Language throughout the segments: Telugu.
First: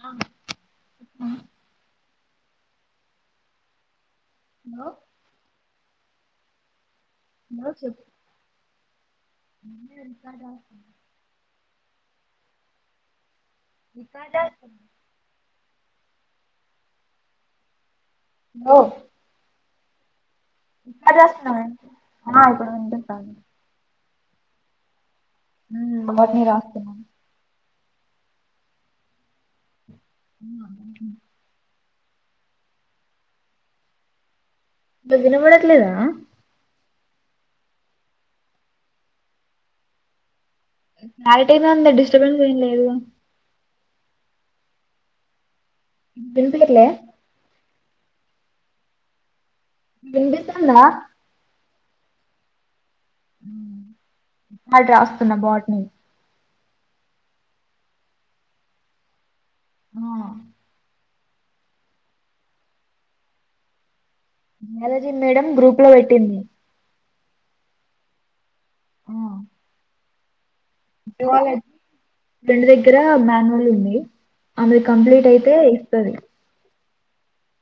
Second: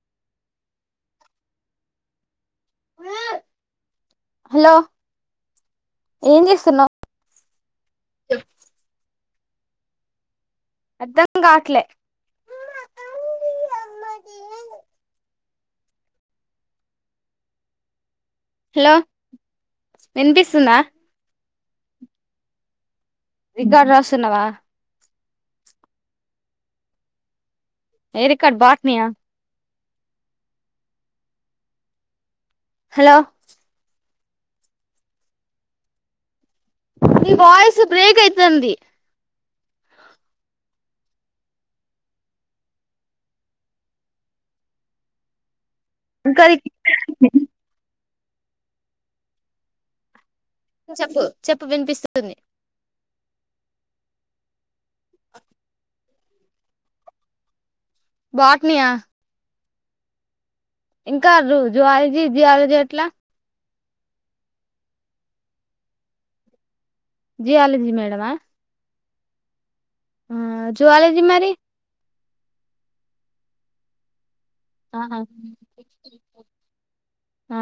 ఆ హలో ఏం జేస్తున్నవ్ హలో చెప్పు [unintelligible] అర్ధం గాట్లే రికార్డ్ రాస్తున్నా హలో వినిపిస్తుందా ఉప్మా జేస్తున్నానే ఆ ఇప్పుడు వద్దు రికార్డు రాస్తున్నావా ఉమ్ బాట్ని రాస్తున్నా ఏ రికార్డు బాట్నియా అ [inaudible] హలో వినబడట్లేదా నీ వాయిస్ బ్రేక్ అయితుంది క్లారిటీగా ఉంది డిస్టబెన్స్ ఏం లేదుగా గరి వినిపియట్లే [unintelligible] వినిబి చెప్పు చెప్పు వినిపిస్తుంది రికార్డు రాస్తున్న బాటిని బాట్నియా ఆ ఇంకా జువాలజీ జియాలజీ ఎట్లా జియాలజీ మేడం గ్రూప్ లో బెట్టింది జియాలజీ మేడమా ఆ ఆ జువాలజీ మరి ఫ్రెండ్ దగ్గర మాన్యువల్ ఉంది ఆమెది ఆహా కంప్లీట్ అయితే ఇస్తది ఆ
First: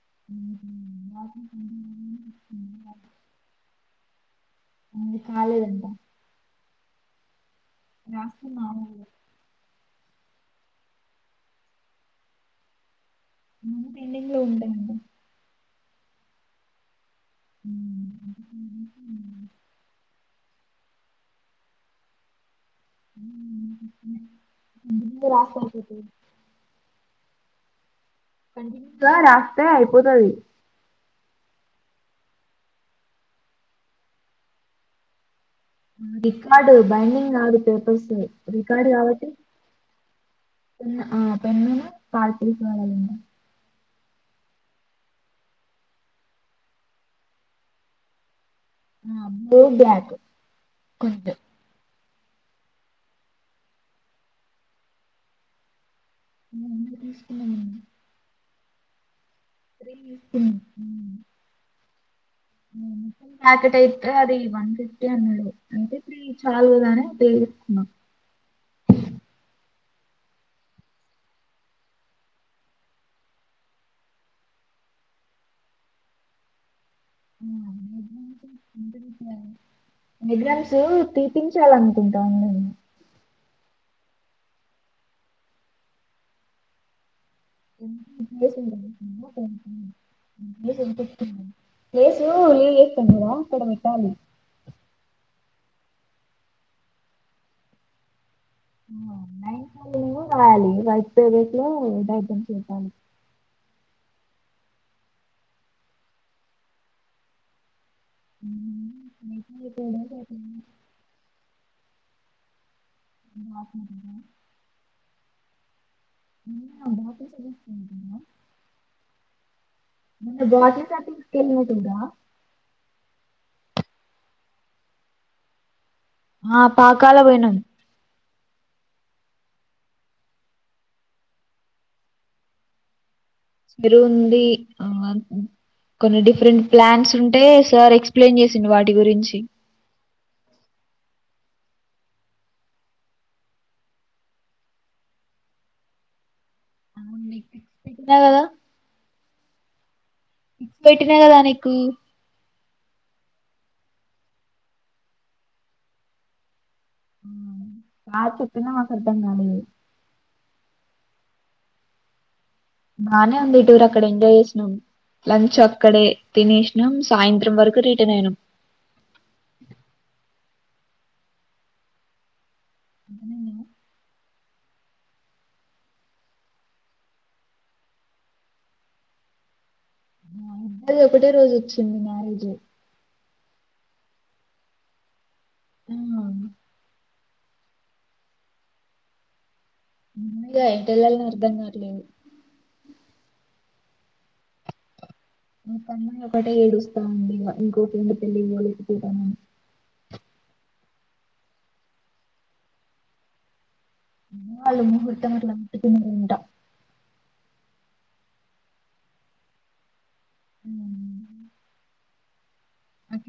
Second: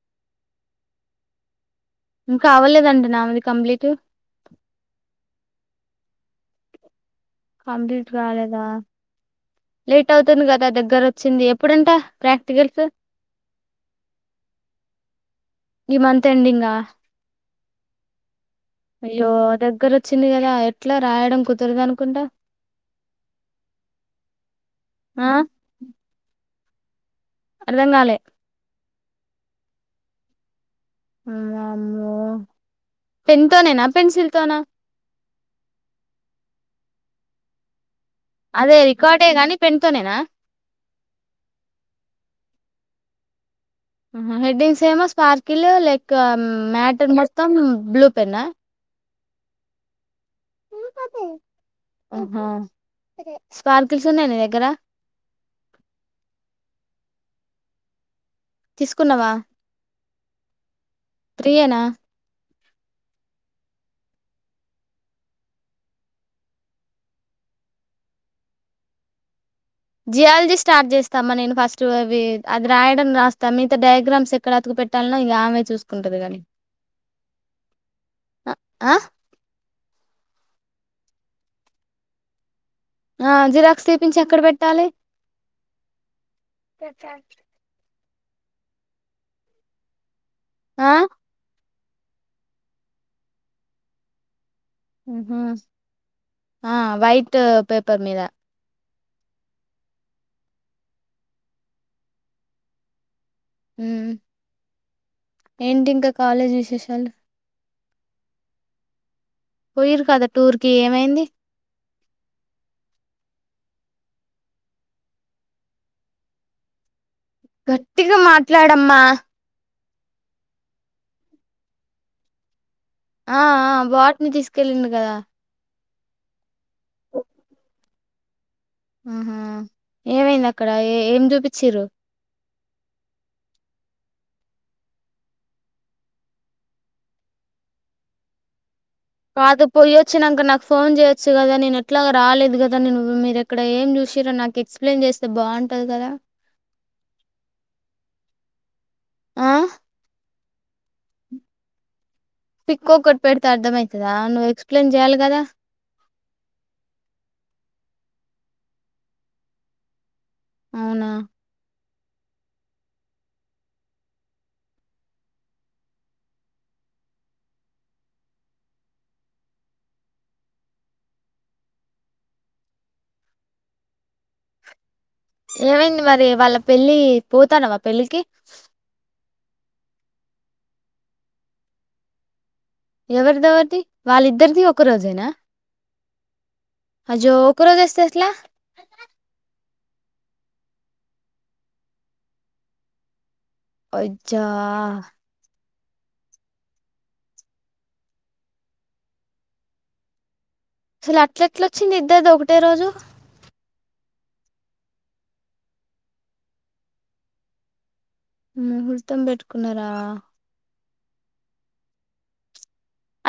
[inaudible] ఇంకా అవ్వలేదంట ఆమెది కంప్లీటు ఆమెది కాలేదంటా కంప్లీట్ కాలేదా రాస్తున్నాను. లేట్ అవుతుంది గదా దగ్గర వచ్చింది ఎప్పుడంట ప్రాక్టికల్స్ ఈ మంత్ ఎండింగ్ లో ఉంట ఏమో ఈ మంత్ ఎండింగా అయ్యో దగ్గరోచ్చింది గా ఎట్లా రాయడం కుదరదు అనుకుంటా ఆ [unintelligible] రాసుకొని చూపి అర్థంగాలే కంటిన్యూ గా రాస్తే అయిపోతది అమ్ వామ్మో పెన్ తోనేనా పెన్సిల్ తోనా రికార్డు బెండింగ్ కాదు పెప్ అదే రికార్డు రికార్డే కావట్టి గాని పెన్ తోనేనా హ్ ఆ పెన్నును పా వడలిన్న ఆహా హెడ్డింగ్స్ ఏమో స్పార్కిల్ లేక్ మ్యాటర్ మొత్తం బ్లూ పెన్నా ఆ బ్లూ బ్లాక్ కొంచం హా స్పార్కిల్స్ ఉన్నాయ నీ దగ్గర ఎంత తీసుకున్నా [unintelligible] తీసుకున్నావా త్రీ తీసుకున్ త్రీయేనా ప్యాకెట్ అయితే అది వన్ ఫిఫ్టీ అన్నాడు అయితే త్రీ చాలుగదాని త్రీ అ జియాలజీ స్టార్ట్ చేస్తామా నేను ఫస్ట్ అవి అది రాయడం రాస్తా మగతా డయాగ్రామ్స్ ఎక్కడతుకు ట్టాల్ ఇగ ఆమె చూసుకుంటది గా ఆ ఎగ్జామ్స్ తీపించాలనుకుంటా ఉండా ఆ జిరాక్స్ తీపించి ఎక్కడ పెట్టాలి ప్లేస్ ఆ ఏసు లీవ్ చేస్తుంది గా అక్కడ పెట్టాలి ఆహా వైట్ పేపర్ మీద [unintelligible] రాయాలి వైట్ పేజెస్ లో డయాగ్రమ్స్ ఏద్ధం ఉహ్ ఏంటి ఇంకా కాలేజ్ విశేషాలు హ పోయిరు కదా టూర్ కి ఏమైంది ఆ [unintelligible] గట్టిగా మాట్లాడమ్మా మ బాకీసాస్కేళ్ళేది ఉందా ఆ ఆ బాట్నీ తీసుకెళ్ళిడు కదా ఆ పాకాల పోయినాం ఆహా ఏమైంది అక్కడ ఏ ఏం చూపిచిర్రు చెరువుంది ఆ కొన్ని డిఫరెంట్ ప్లాంట్స్ ఉంటే సార్ ఎక్స్ప్లెయిన్ చేసిండు వాటి గురించి అది పోయో వచ్చినంక నాకు ఫోన్ చేయొచ్చు కదా నేను ఎట్లాగా రాలేదు కదా నే మీరు ఎక్కడ ఏం చూసిర్రో నాకు ఎక్ప్లయిన్ చే స్తే బాగుంటది కదా అవున్ నిక్ పీక్ పెట్టినకదా ఆహ్ పెట్టినకదా నీకు పిక్కోక్కట్ పెడితే అర్థం అయితాదా నువ్వు ఎక్స్ప్లెయిన్ చెయ్యాలి కదా ఆ చెప్పినా మాక్ అర్థంగాలే అవునా బానే ఉంది టూర్ అక్కడ ఎంజాయ్ చేసినం లంచ్ ఆక్కడే తినేసినాం సాయంత్రం వరకు రిటర్న్ అయినాం అతనేనా ఏమైంది మరి వాళ్ళ పెళ్ళి పోతన్నవా పెళ్ళికి ద్దది ఒకటే రోజు వచ్చింది మ్యారేజ్ ఎవరిది ఎవరిది వాళ్ళిద్దరిది ఒక రోజేనా ఆ హ జో ఒక్క రోజు ఇస్తే ఎట్ల [unintelligible] ఎటు ఏళ్లలో అర్థం గట్లేదు అయ్చ ఒక అమ్మాయి ఒకటే ఏడుస్తా ఉంది ఇక ఇంకోటిండు పెళ్ళలి ఇవ్వలేకపోతానని స్సల్ అట్ల ఎట్లొచ్చింది ఇద్దరిది ఒకటే రోజు ఏమో వాళ్ళ ముహూర్తం అట్ల కుదిరిందట ముహూర్తం పెట్టుకున్నారా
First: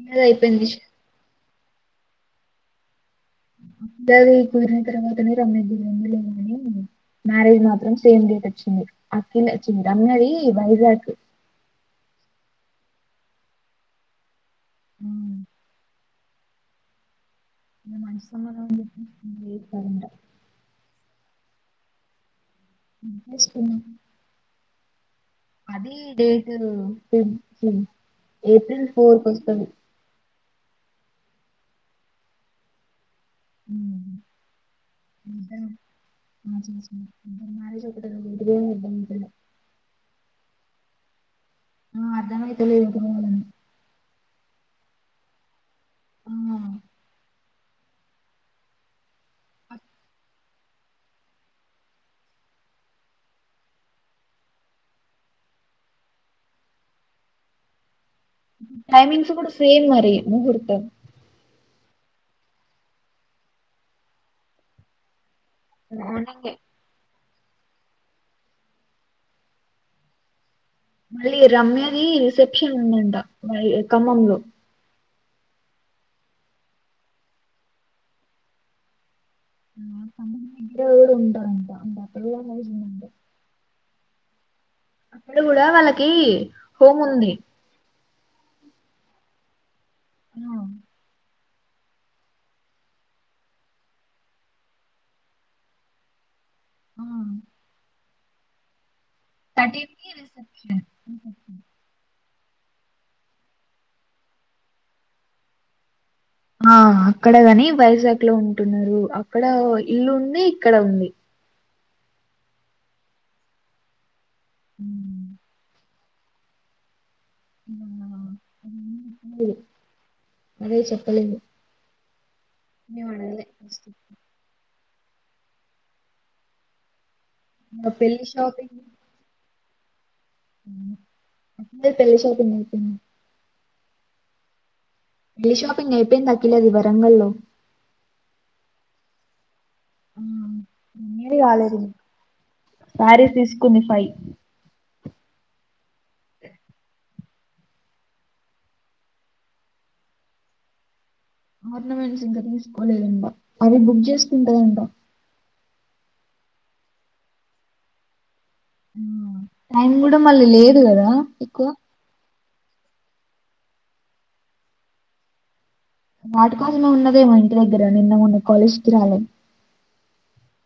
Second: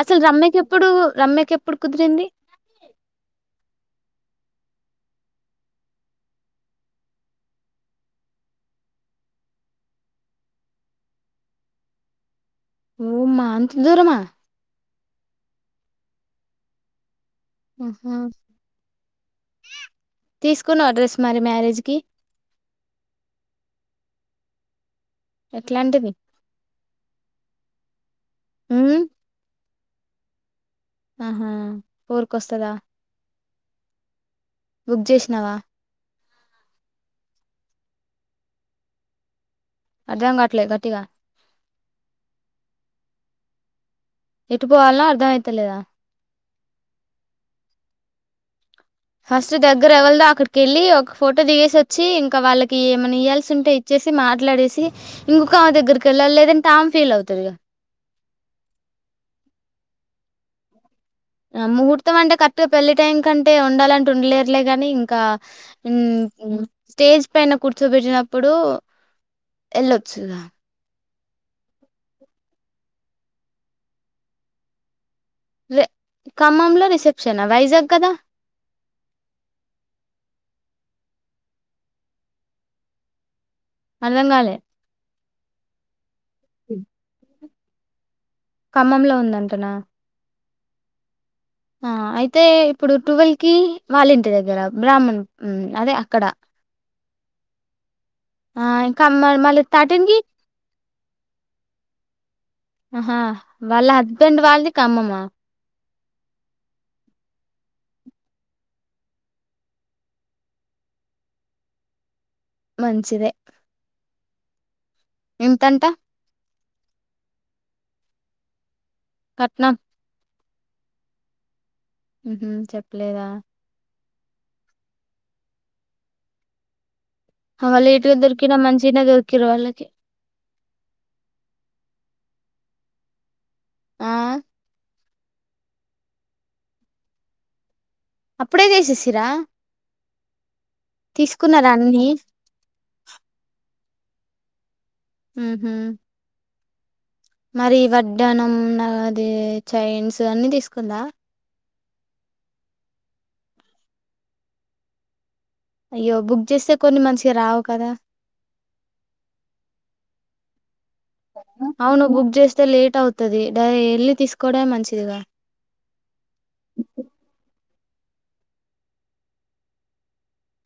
అసలు రమ్యక్ అయిపోయింది. ఎప్పుడు రమ్యకు ఎప్పుడు కుదిరింది ధరణి కి కుదిరిన తర్వాతనే రమ్య కి కుదిరింది [unintelligible] మ్యారేజ్ మాత్రం సేమ్ డేట్ వచ్చింది అఖిల్ వచ్చింది రమ్య ది వైజాగ్ ఓ మ్మ అంత దూరమా అవున్ ఏం ఆహా మనసున్నదండి ఈ టైమ్ ల తీసుకున్నావా డ్రెస్ మరి మ్యారేజ్ కి మ్యారేజ్ కి ఏళ్ళను అదే ఎట్లాంటిది డేటు మ్మ్ మ్మ్ ఏప్రిల్ ఉమ్ ఫోర్ క వస్తది ఆహా ఫోర్ క వస్తద హ్మ్ బుక్ చేసినావా [inaudible] అర్ధం కట్లే గట్టిగా ఆ అర్ధం అయితలేదు [unintelligible] ఎటు పోవాల అర్థం అయితలేదా ఆ ఫస్ట్ దగ్గర ఎవ్వలదా అక్కడ కెళ్ళి ఒక ఫోటో దిగేసి వచ్చి ఇంకా వాళ్ళకి ఏమనా ఇయాల్సి ఉంటే ఇచ్చేసి మాట్లాడేసి ఇంగు గొ ఆమె దగ్గరికి వెళ్ళాల లేదంటే ఆమే ఫీల్ అయితది ఇగ టైమింగ్స్ కూడా సేమ్ మరి ముహూర్తం ఆ ముహూర్తం అంటే కక్ట్గా పెళ్ళి టైం కంటే ఉండాలంటే ఉండలేర్లే గాని ఇంకా మ్మ్ మార్నింగే మ్మ్ స్టేజ్ పైన కూర్చోబెట్టినప్పుడు వెళ్ళొచ్చు గ మళ్ళీ రమ్యది రిసెప్షన్ ఉందంట మరి ఖమ్మంలో దే ఖమ్మంలో రిసెప్షనా వైజాగ్ కదా ఆ కమ్మం లో [unintelligible] అక్కడ కూడా నైట్ ఉందట అర్ధం గాలే అక్కడ కూడా వాళ్ళకి హోమ్ ఉంది ఖమ్మంలో ఉందంటనా ఆ ఆ అయితే ఇప్పుడు టుల్వ్ కి వాలింటీ దగ్గర బ్రాహ్మణ్ అదే అక్కడ ఆ ఆ ఇన్ థర్టీ కి రిసప్షన్ ఆహా వాళ్ళ హస్బెండ్ వాళ్ళది కమ్మమ ఆ అక్కడ కాని వైజాగ్ లో ఉంటున్నారు అక్కడ ఇల్లు ఉంది ఇక్కడ ఉంది మంచిదే మ్మ్ ఎంతంటా అవునా కట్నా అదే చెప్పలేము మ్ హూ చెప్పలేదా ఆ లేట్ గా పెళ్లి దొరికిన మంచిగనే దొర్కిరు వాళ్ళకి మ్ తెలిసి అయిపోయిందనుకుంట ఆ దిల్ షాపింగ్ అయిపోయిందా కిలో ది వరంగల్ లో అప్పుడే చేసేసిరా మ్ [unintelligible] తీసుకున్నారా కాలేదు అన్ని శారీస్ తీసుకొని ఫై మ్ హూ మరి వడ్డానం నాది చైన్స్ అన్ని తీసుకుందా ఆర్నమెంట్స్ ఇంకా తీసుకోలేదంట అది బుక్ చేసుకుంటదంటా అయ్యో బుక్ చేస్తే కొన్ని మంచిగా రావు కదా మ్ టైం కూడా మళ్ళీ లేదు కదా ఎక్కువ అవును బుక్ చేస్తే లేట్ అవుతది డ యెళ్ళి తీసుకోవడమే మంచిదిగా మాటకోసమే ఉన్నదేమో ఇంటి దగ్గర నిన్న మొన్న కాలేజ్కి రాలే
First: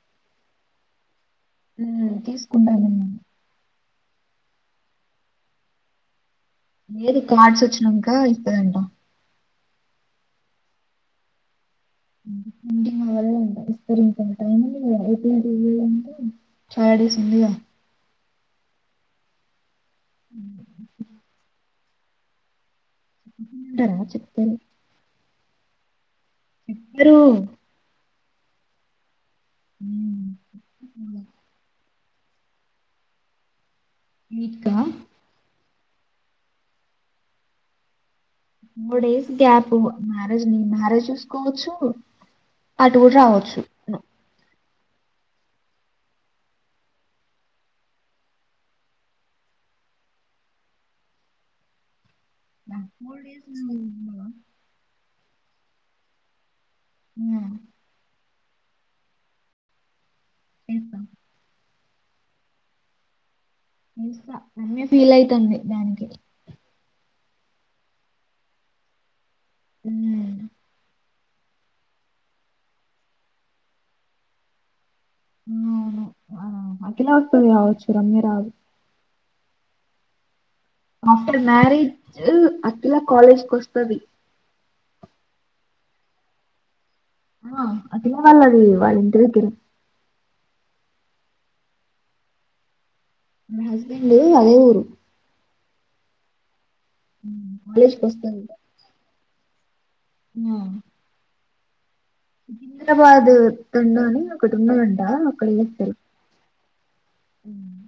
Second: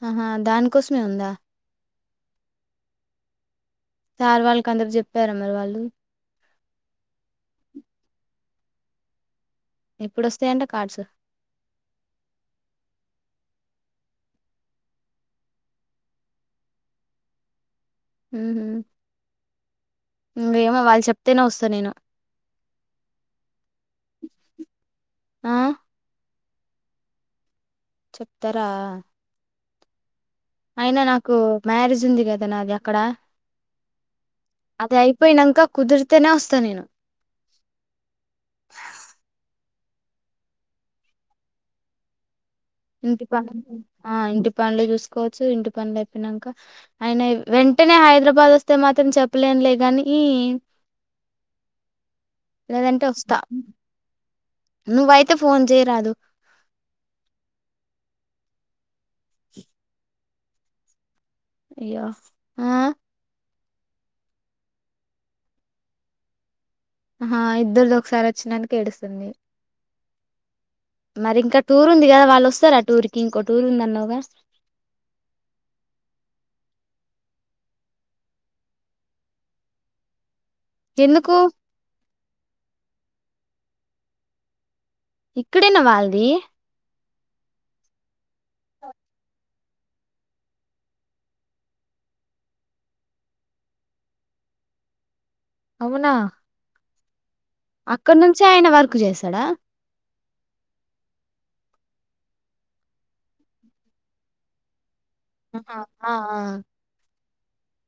ఆహా దానికోసమే ఉందా మ్ తీసుకుంటాం సార్ వాళ్ళకి అందరకి చెప్పారా మరి వాళ్ళు లేదు కార్డ్స్ వచ్చనాంకా ఇస్తదంటా ఎప్పుడు ఒస్తాయ్ అంట కార్డ్స్ [unintelligible] ఇస్తారు ఇంకెంత టైంని [unintelligible] చాల్ డేస్ ఉంది కదా ఉహూ ఇంగేమో వాళ్ళు చెప్తేనే వస్తా నేను చెప్పకుండ ఉంటరా చెప్తరు ఆ చెప్తరు చెప్తారా హ్మ్ అయినా నాకు మ్యారేజ్ ఉంది కదా నాది అక్కడ నీట్‌గా అది అయిపోయినాంక కుదిరితేనే వస్తా నేను ఇంగో డేస్ గ్యాప్ మ్యారేజ్ ని మ్యారేజ్ చూసుకోవచ్చు అటు గూడా ఇంటిపా రావచ్చు. ను ఆ ఇంటి పనులు చూసుకోవచ్చు ఇంటి పనులు అయిపోయినాంక ఆయన వెంటనే హైదరాబాద్ వస్తే మాత్రం చెప్పలేను లే గానీ లేదంటే ఫోర్ వస్తా డేస్లో నువ్వు ఉన్నవా నువ్వైతే ఫోన్ చేయరాదు మ్మ్ చేస్తా. యో ఆ చూసా [unintelligible] ఫీల్ అయితుంది దానికి ఆహా ఇద్దరిది ఒకసారే వచ్చినందుక ఏడుస్తుంది హ్మ్. మరి ఇంకా టూర్ ఉంది కదా వాళ్ళు ఒస్తారా టూర్ కి ఇంకో టూర్ ఉంది అన్నవ్ గా హ్మ్ అఖిల ఒకటే రావోచు రమ్య రాదు ఎందుకు ఆఫ్టర్ మ్యారేజ్ అఖిల కాలేజ్ కొస్తది ఇక్కడేనా వాల్ది ఆ అఖిలా వళ్ళాది వాళ్ళ ఇంటి దగ్గరే మా హస్బెండ్ అదే ఊరు అవునా హ్మ్. అక్కడ నుంచి కాలేజ్‌కొస్తది. ఆయన వర్క్ చేస్తడా ఆ కింద్రారాబాద్ తండని ఒకటున్నాద ఆ అ ఉమ్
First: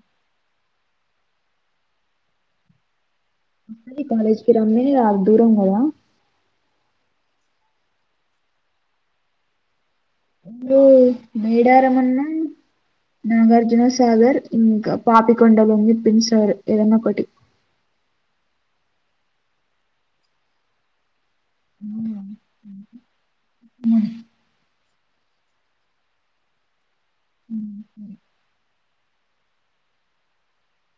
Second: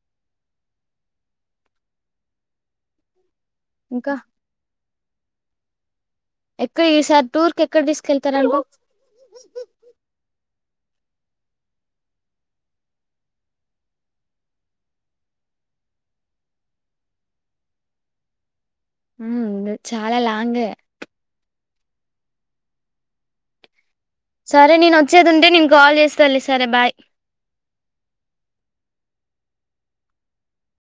అ ఇంకా కాలేజ్కి రమ్మే అర్దూరం గదా కు ఈ సార్ టూర్ కెక్కడకితీస్ కెల్తరంట మ్లో మేడారమన్నా నాగార్జునసాగర్ ఇంకా పాపికొండలన్ చెప్పిండు సర్ ఏదన్నా ఒకటి ఉమ్ ఇంగ చాలా లాంగ్ ఎ అవునా సరే నేను వచ్చేదింటే నేను కాల్ చేస్తలి సరే బాయ్